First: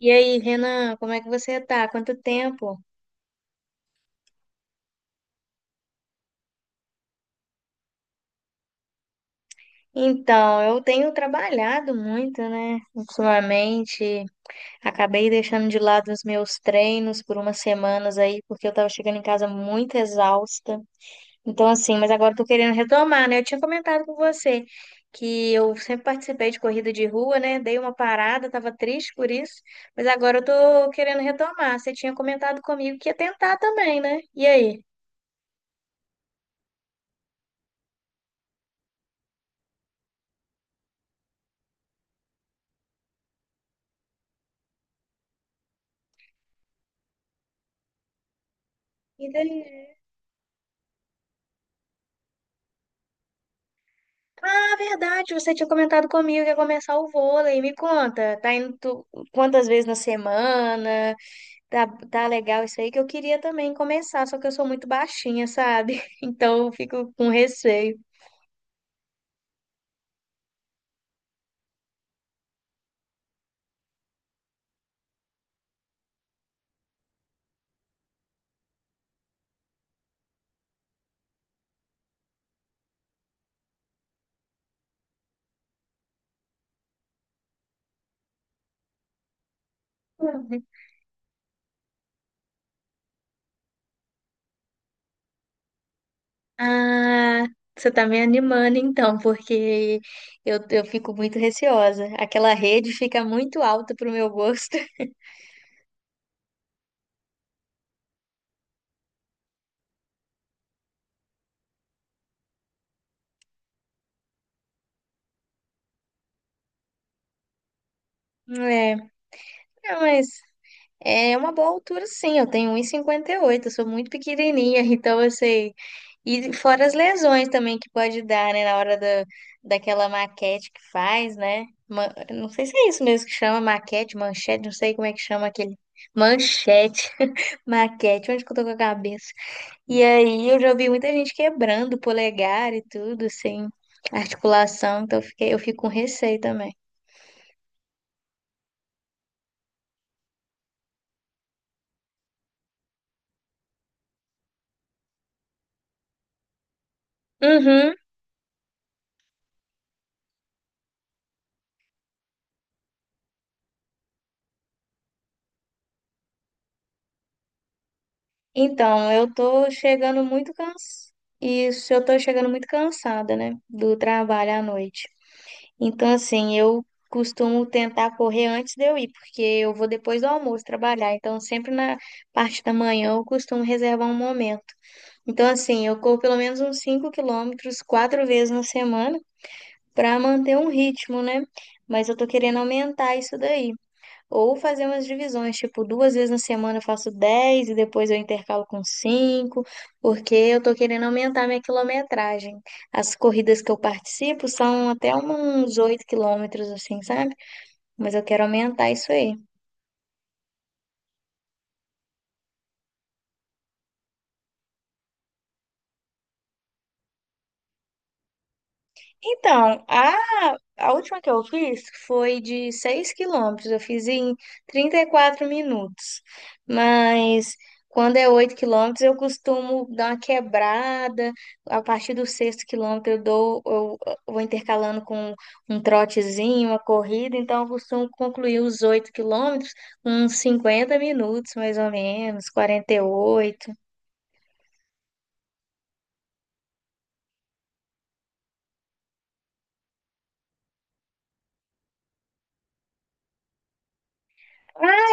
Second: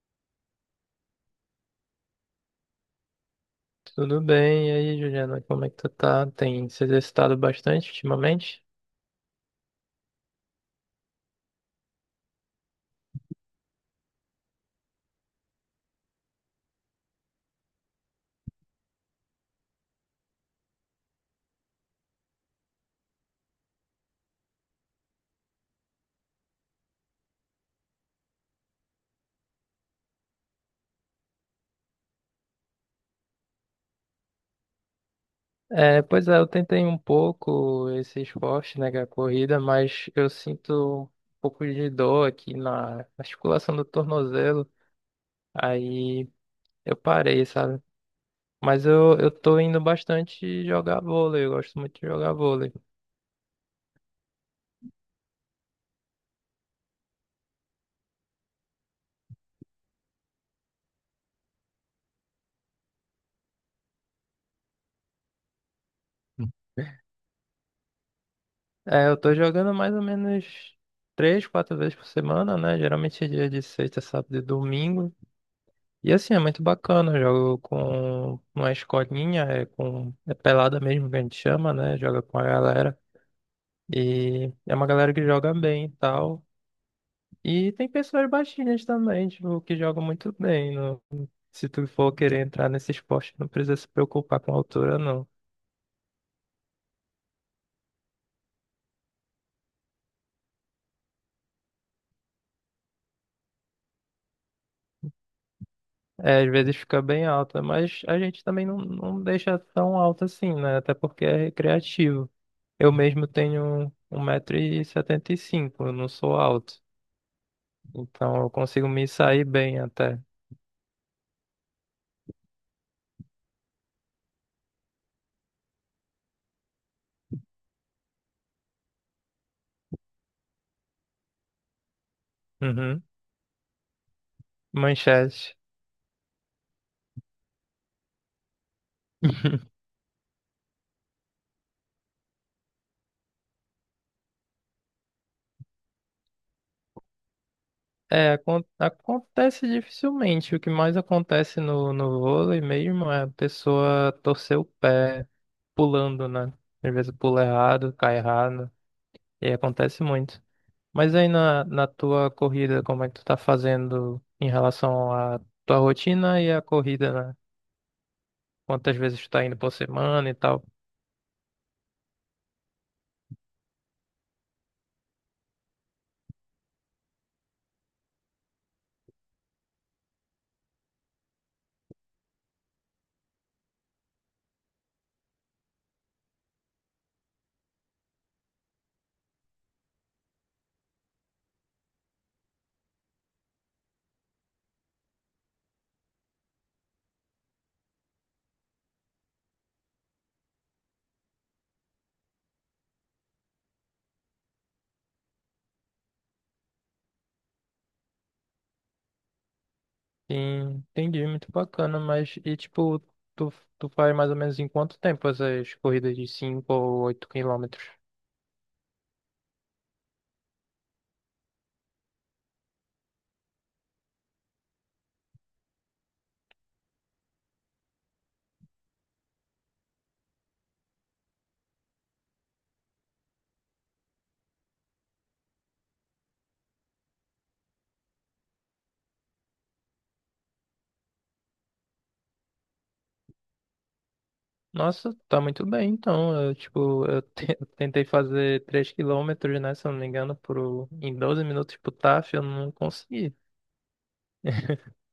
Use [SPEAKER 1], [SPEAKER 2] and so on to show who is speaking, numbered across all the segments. [SPEAKER 1] E aí, Renan, como é que você tá? Quanto tempo?
[SPEAKER 2] Tudo bem, e aí, Juliana, como é que tu tá? Tem se exercitado bastante ultimamente?
[SPEAKER 1] Então, eu tenho trabalhado muito, né? Ultimamente, acabei deixando de lado os meus treinos por umas semanas aí, porque eu tava chegando em casa muito exausta. Então, assim, mas agora eu tô querendo retomar, né? Eu tinha comentado com você que eu sempre participei de corrida de rua, né? Dei uma parada, tava triste por isso, mas agora eu tô querendo retomar. Você tinha comentado comigo que ia tentar também, né? E aí?
[SPEAKER 2] É, pois é, eu tentei um pouco esse esporte, né, que é a corrida, mas eu sinto um pouco de dor aqui na articulação do tornozelo, aí eu parei, sabe? Mas eu tô indo
[SPEAKER 1] E
[SPEAKER 2] bastante jogar vôlei, eu gosto muito de jogar vôlei.
[SPEAKER 1] verdade, você tinha comentado comigo que ia começar o vôlei. Me conta, tá indo quantas vezes na semana? Tá, tá legal isso aí que eu queria também começar, só que eu sou muito baixinha, sabe? Então eu fico com receio.
[SPEAKER 2] É, eu tô jogando mais ou menos três, quatro vezes por semana, né? Geralmente é dia de sexta, sábado e domingo. E assim, é muito bacana. Eu jogo com uma escolinha, é com é pelada mesmo que a gente chama, né? Joga com a galera. E é uma galera que joga bem e tal. E tem pessoas baixinhas também, tipo, que jogam muito
[SPEAKER 1] Uhum.
[SPEAKER 2] bem. Se tu for querer entrar nesse esporte, não precisa se preocupar com a altura, não.
[SPEAKER 1] Ah, você tá me animando então, porque eu fico muito receosa. Aquela rede fica muito alta pro meu gosto.
[SPEAKER 2] É, às vezes fica bem alta, mas a gente também não deixa tão alta assim, né? Até porque é recreativo. Eu mesmo tenho 1,75 m, eu não sou alto. Então eu consigo
[SPEAKER 1] É,
[SPEAKER 2] me sair bem
[SPEAKER 1] é,
[SPEAKER 2] até.
[SPEAKER 1] mas É uma boa altura, sim. Eu tenho 1,58, eu sou muito pequenininha, então eu sei. E fora as lesões também que pode dar, né, na daquela maquete que faz, né? Não sei se é isso
[SPEAKER 2] Uhum.
[SPEAKER 1] mesmo que chama maquete, manchete, não sei como é que chama
[SPEAKER 2] Manchete.
[SPEAKER 1] aquele. Manchete, maquete, onde que eu tô com a cabeça? E aí eu já vi muita gente quebrando o polegar e tudo, assim, articulação, então eu fico com receio também.
[SPEAKER 2] É, acontece dificilmente. O que mais acontece no vôlei mesmo é a pessoa torcer o pé pulando, né? Às vezes pula errado,
[SPEAKER 1] Uhum.
[SPEAKER 2] cai errado, e aí acontece muito. Mas aí na tua corrida, como é que tu tá fazendo em relação à tua rotina e à corrida, né? Quantas
[SPEAKER 1] Então,
[SPEAKER 2] vezes tu
[SPEAKER 1] eu
[SPEAKER 2] tá indo
[SPEAKER 1] tô
[SPEAKER 2] por
[SPEAKER 1] chegando
[SPEAKER 2] semana e
[SPEAKER 1] muito
[SPEAKER 2] tal?
[SPEAKER 1] cansada. Isso, eu tô chegando muito cansada, né? Do trabalho à noite. Então, assim, eu costumo tentar correr antes de eu ir, porque eu vou depois do almoço trabalhar. Então, sempre na parte da manhã eu costumo reservar um momento. Então, assim, eu corro pelo menos uns 5 km quatro vezes na semana para manter um ritmo, né? Mas eu tô querendo aumentar isso daí. Ou fazer umas divisões, tipo, duas vezes na semana eu faço 10 e depois eu intercalo com 5 porque eu tô querendo aumentar minha quilometragem. As corridas que eu participo são até uns 8 km, assim, sabe? Mas eu quero aumentar isso aí.
[SPEAKER 2] Sim, entendi, muito bacana, mas e tipo, tu faz mais ou menos em quanto tempo essas corridas de 5 ou 8 quilômetros?
[SPEAKER 1] Então, a última que eu fiz foi de 6 km. Eu fiz em 34 minutos. Mas quando é 8 km, eu costumo dar uma quebrada. A partir do sexto quilômetro, eu vou intercalando com um trotezinho, uma corrida. Então, eu costumo concluir os 8 km com uns 50 minutos, mais ou menos, 48.
[SPEAKER 2] Nossa, tá muito bem, então. Eu, tipo, eu tentei fazer 3 km, né, se eu não me engano, em 12 minutos pro TAF, eu não consegui.
[SPEAKER 1] Ah,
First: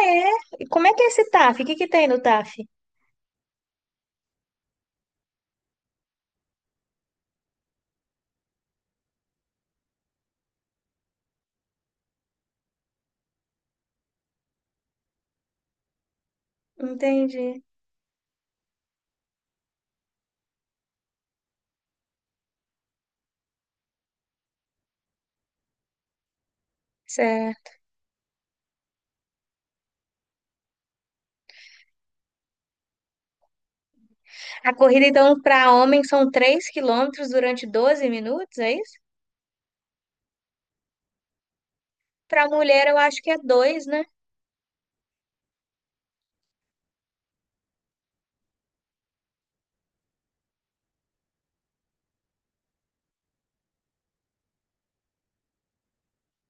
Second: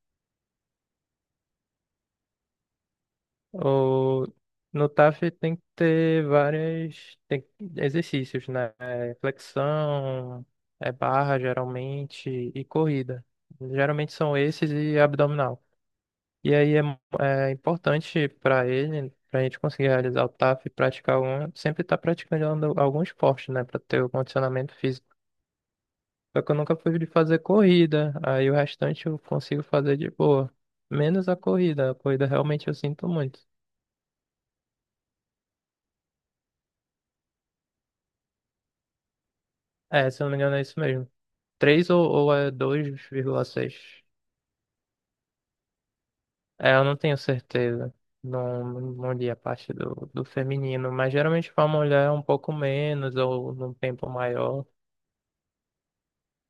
[SPEAKER 1] é? E como é que é esse TAF? O que que tem no TAF?
[SPEAKER 2] O No TAF tem que ter várias exercícios, né? É Flexão, é barra, geralmente, e corrida. Geralmente são esses e abdominal. E aí é
[SPEAKER 1] Entendi.
[SPEAKER 2] importante para ele, para a gente conseguir realizar o TAF e praticar algum, sempre estar praticando algum esporte, né? Para ter o condicionamento físico. Só que eu nunca fui de fazer corrida. Aí o restante eu consigo fazer de boa. Menos a corrida. A corrida realmente eu sinto muito.
[SPEAKER 1] A corrida, então, para homem são 3 km durante 12 minutos, é isso?
[SPEAKER 2] É, se eu não me engano, é isso mesmo. Três ou
[SPEAKER 1] Para
[SPEAKER 2] é
[SPEAKER 1] mulher, eu
[SPEAKER 2] dois
[SPEAKER 1] acho que é
[SPEAKER 2] vírgula seis,
[SPEAKER 1] dois, né?
[SPEAKER 2] É, eu não tenho certeza. Não, não li a parte do feminino. Mas geralmente para mulher é um pouco menos ou num tempo maior.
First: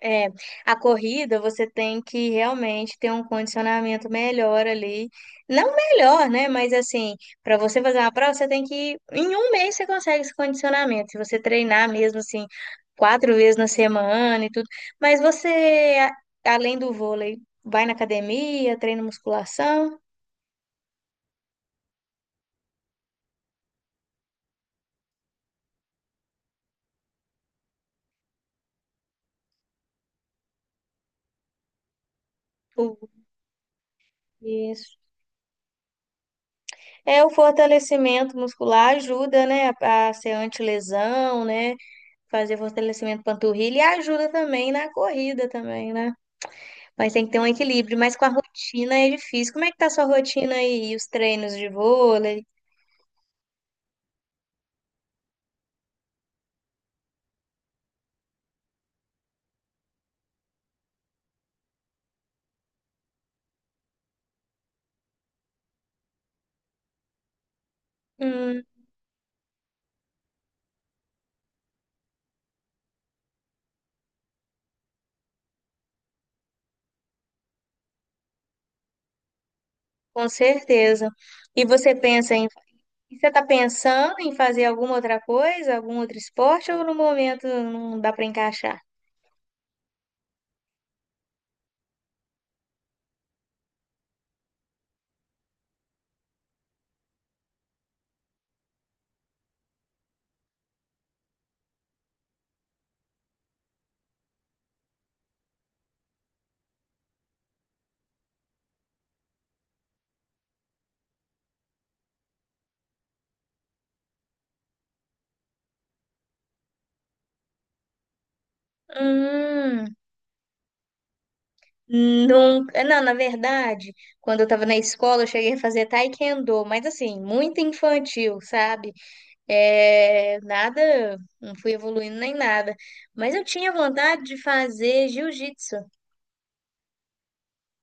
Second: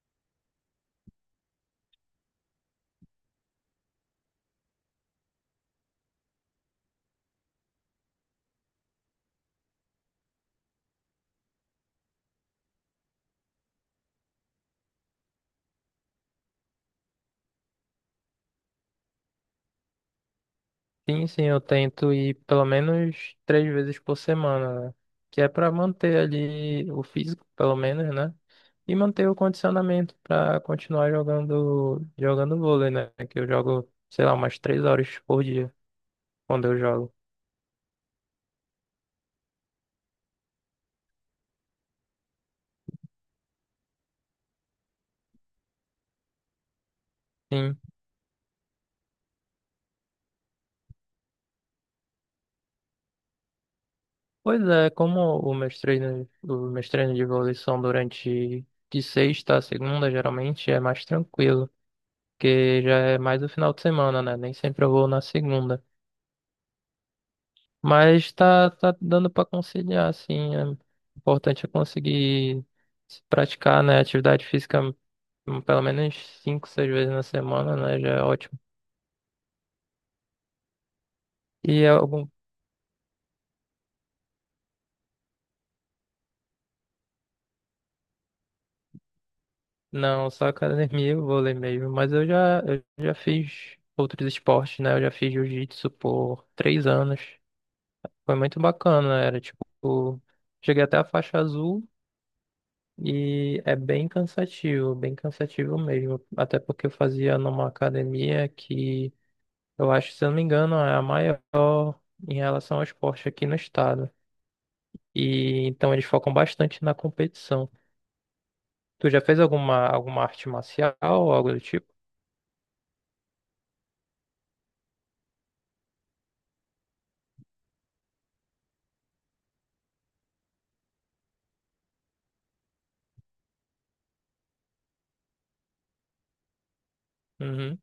[SPEAKER 1] É, a corrida você tem que realmente ter um condicionamento melhor ali. Não melhor, né? Mas assim, para você fazer uma prova, você tem que. Em um mês você consegue esse condicionamento. Se você treinar mesmo assim, quatro vezes na semana e tudo. Mas você, além do vôlei, vai na academia, treina musculação.
[SPEAKER 2] Sim, sim, eu tento ir pelo menos três vezes por semana, né? Que é para manter ali o físico, pelo menos, né? E manter o condicionamento para continuar jogando vôlei,
[SPEAKER 1] Tudo
[SPEAKER 2] né? Que eu jogo, sei lá, umas três
[SPEAKER 1] isso.
[SPEAKER 2] horas por dia quando eu jogo.
[SPEAKER 1] É, o fortalecimento muscular ajuda, né, a ser antilesão, né, fazer fortalecimento panturrilha e ajuda também na corrida também, né? Mas tem que ter um
[SPEAKER 2] Sim.
[SPEAKER 1] equilíbrio, mas com a rotina é difícil. Como é que tá a sua rotina aí? E os treinos de vôlei?
[SPEAKER 2] Pois é, como os meus treinos de vôlei são durante de sexta a segunda, geralmente é mais tranquilo, porque já é mais o final de semana, né? Nem sempre eu vou na segunda. Mas
[SPEAKER 1] Hum,
[SPEAKER 2] tá dando pra conciliar, assim. É importante é conseguir se praticar, né? Atividade física, pelo menos cinco, seis vezes na semana, né? Já é ótimo.
[SPEAKER 1] com certeza. E
[SPEAKER 2] E é
[SPEAKER 1] você
[SPEAKER 2] algum...
[SPEAKER 1] pensa em, você tá pensando em fazer alguma outra coisa, algum outro esporte ou no momento não dá para encaixar?
[SPEAKER 2] Não, só academia eu vou ler mesmo. Mas eu já fiz outros esportes, né? Eu já fiz jiu-jitsu por 3 anos. Foi muito bacana, era tipo... Cheguei até a faixa azul e é bem cansativo mesmo. Até porque eu fazia numa academia que eu acho, se eu não me engano, é a maior em relação ao esporte aqui no estado. E então eles focam bastante na competição. Tu já fez alguma,
[SPEAKER 1] Hum.
[SPEAKER 2] alguma arte marcial ou algo do tipo?
[SPEAKER 1] Nunca, não, na verdade, quando eu tava na escola, eu cheguei a fazer taekwondo, mas assim, muito infantil, sabe? É, nada, não fui evoluindo nem nada. Mas eu tinha vontade de fazer jiu-jitsu,
[SPEAKER 2] Uhum.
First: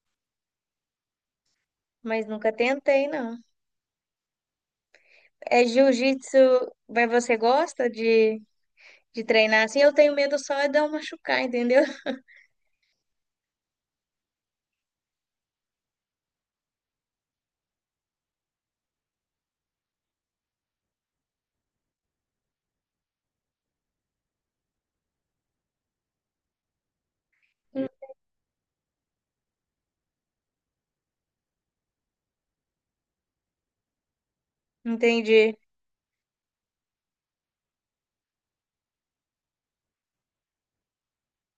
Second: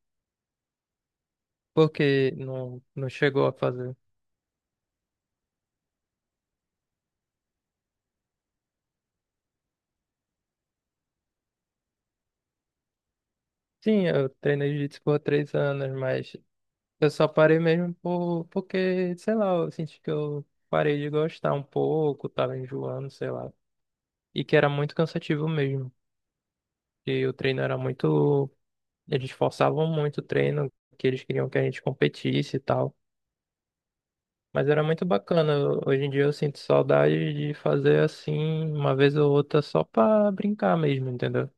[SPEAKER 1] mas
[SPEAKER 2] Porque
[SPEAKER 1] nunca
[SPEAKER 2] não,
[SPEAKER 1] tentei,
[SPEAKER 2] não
[SPEAKER 1] não.
[SPEAKER 2] chegou a fazer.
[SPEAKER 1] É jiu-jitsu, mas você gosta de treinar assim? Eu tenho medo só de eu machucar, entendeu?
[SPEAKER 2] Sim, eu treinei jiu-jitsu por 3 anos, mas eu só parei mesmo porque, sei lá, eu senti que eu parei de gostar um pouco, tava enjoando, sei lá. E que era muito cansativo mesmo. E o treino era muito. Eles forçavam muito o treino, que eles queriam que a gente competisse e tal. Mas era muito bacana.
[SPEAKER 1] Entendi.
[SPEAKER 2] Hoje em dia eu sinto saudade de fazer assim, uma vez ou outra, só pra brincar mesmo, entendeu?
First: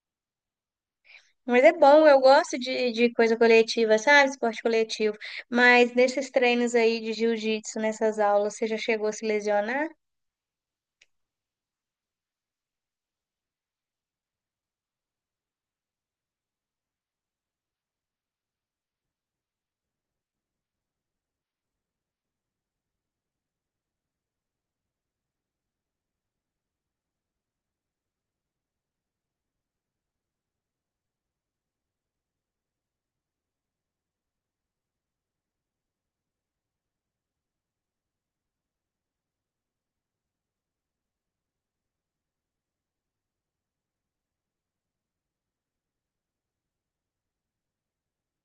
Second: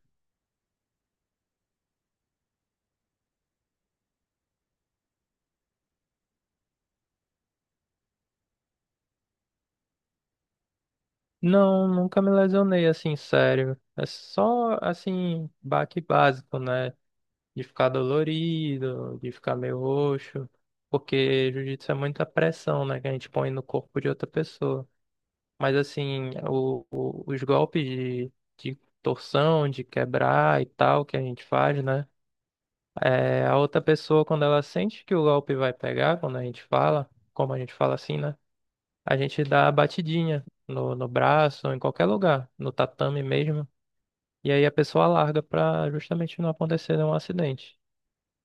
[SPEAKER 1] Mas é bom, eu gosto de coisa coletiva, sabe? Esporte coletivo. Mas nesses treinos aí de jiu-jitsu, nessas aulas, você já chegou a se lesionar?
[SPEAKER 2] Não, nunca me lesionei assim, sério. É só assim, baque básico, né? De ficar dolorido, de ficar meio roxo. Porque jiu-jitsu é muita pressão, né? Que a gente põe no corpo de outra pessoa. Mas assim, os golpes de torção, de quebrar e tal que a gente faz, né? É, a outra pessoa, quando ela sente que o golpe vai pegar, quando a gente fala, como a gente fala assim, né? A gente dá a batidinha no braço, em qualquer lugar, no tatame mesmo. E aí a pessoa larga pra justamente não acontecer um acidente.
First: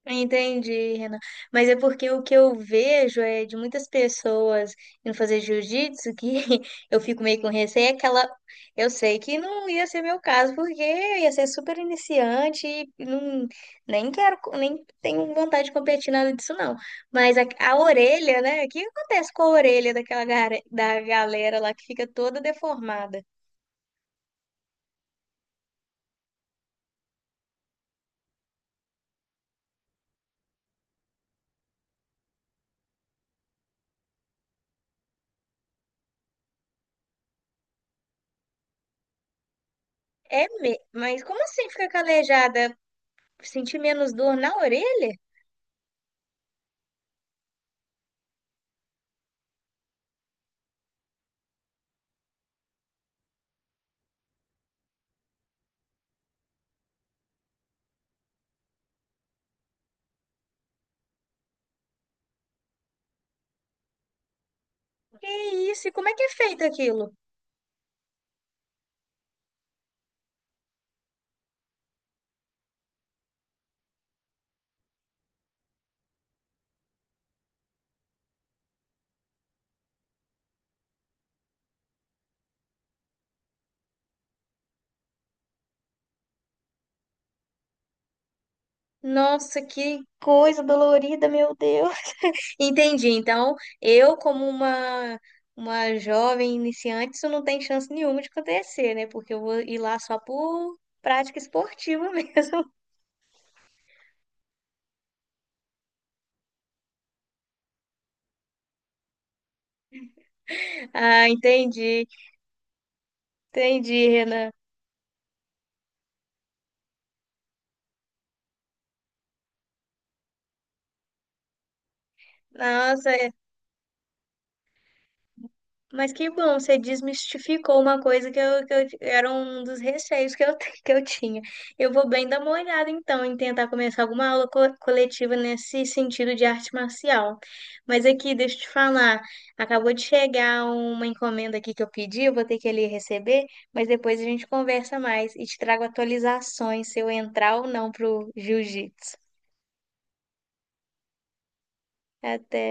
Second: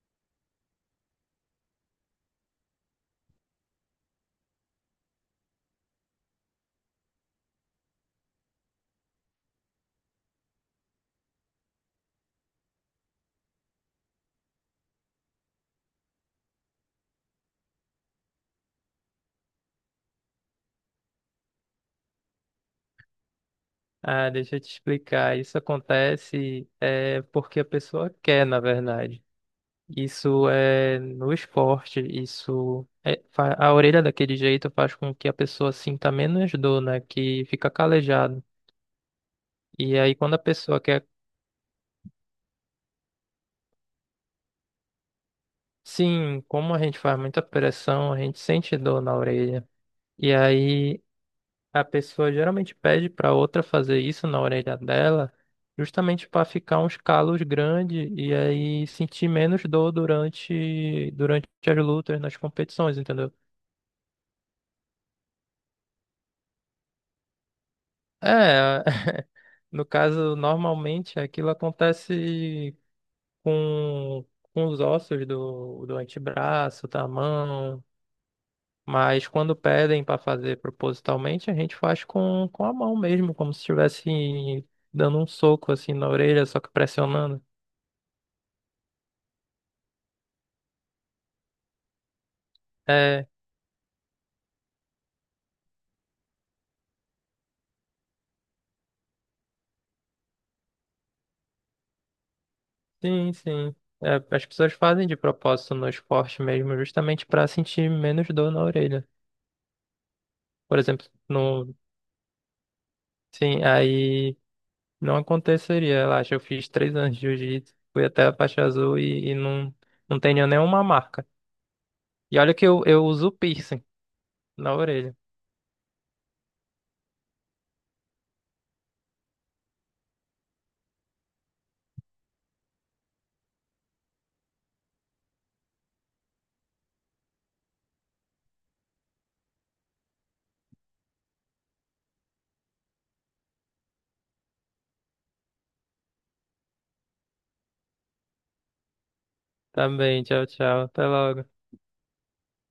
[SPEAKER 1] Entendi, Renan. Mas é porque o que eu vejo é de muitas pessoas indo fazer jiu-jitsu que eu fico meio com receio, é aquela. Eu sei que não ia ser meu caso, porque eu ia ser super iniciante e não, nem quero, co- nem tenho vontade de competir nada disso, não. Mas a orelha, né? O que acontece com a orelha daquela da galera lá que fica toda deformada?
[SPEAKER 2] Ah, deixa eu te explicar. Isso acontece é, porque a pessoa quer, na verdade. Isso é no esporte, a orelha daquele jeito faz com que a pessoa sinta menos dor, né? Que fica calejado. E aí quando a
[SPEAKER 1] É, me...
[SPEAKER 2] pessoa quer,
[SPEAKER 1] mas como assim fica calejada? Sentir menos dor na orelha?
[SPEAKER 2] sim, como a gente faz muita pressão, a gente sente dor na orelha. E aí a pessoa geralmente pede para outra fazer isso na orelha dela, justamente para ficar uns calos grandes e aí sentir menos dor durante as lutas, nas competições, entendeu?
[SPEAKER 1] Que isso? E como é que é feito aquilo?
[SPEAKER 2] É, no caso, normalmente aquilo acontece com, com os ossos do antebraço, da mão, mas quando pedem para fazer propositalmente, a gente faz com a mão mesmo, como se estivesse dando um soco assim na orelha, só que pressionando.
[SPEAKER 1] Nossa, que coisa dolorida, meu Deus. Entendi.
[SPEAKER 2] É,
[SPEAKER 1] Então, eu, como uma, uma jovem iniciante, isso não tem chance nenhuma de acontecer, né? Porque eu vou ir lá só por prática esportiva mesmo.
[SPEAKER 2] sim, sim. É, as pessoas fazem de propósito no esporte mesmo, justamente para sentir menos dor na orelha. Por exemplo,
[SPEAKER 1] Ah, entendi.
[SPEAKER 2] sim,
[SPEAKER 1] Entendi,
[SPEAKER 2] aí.
[SPEAKER 1] Renan.
[SPEAKER 2] Não aconteceria, relaxa. Eu fiz 3 anos de jiu-jitsu, fui até a faixa azul e não, não tenho nenhuma marca. E olha que eu
[SPEAKER 1] Nossa,
[SPEAKER 2] uso piercing na orelha.
[SPEAKER 1] mas que bom, você desmistificou uma coisa que era um dos receios que eu tinha. Eu vou bem dar uma olhada, então, em tentar começar alguma aula coletiva nesse sentido de arte marcial. Mas aqui, deixa eu te falar, acabou de chegar uma encomenda aqui que eu pedi, eu vou ter que ali receber, mas depois a gente conversa mais e te trago atualizações se eu entrar ou não pro jiu-jitsu.
[SPEAKER 2] Tá bem, tchau, tchau. Até logo.
[SPEAKER 1] Até.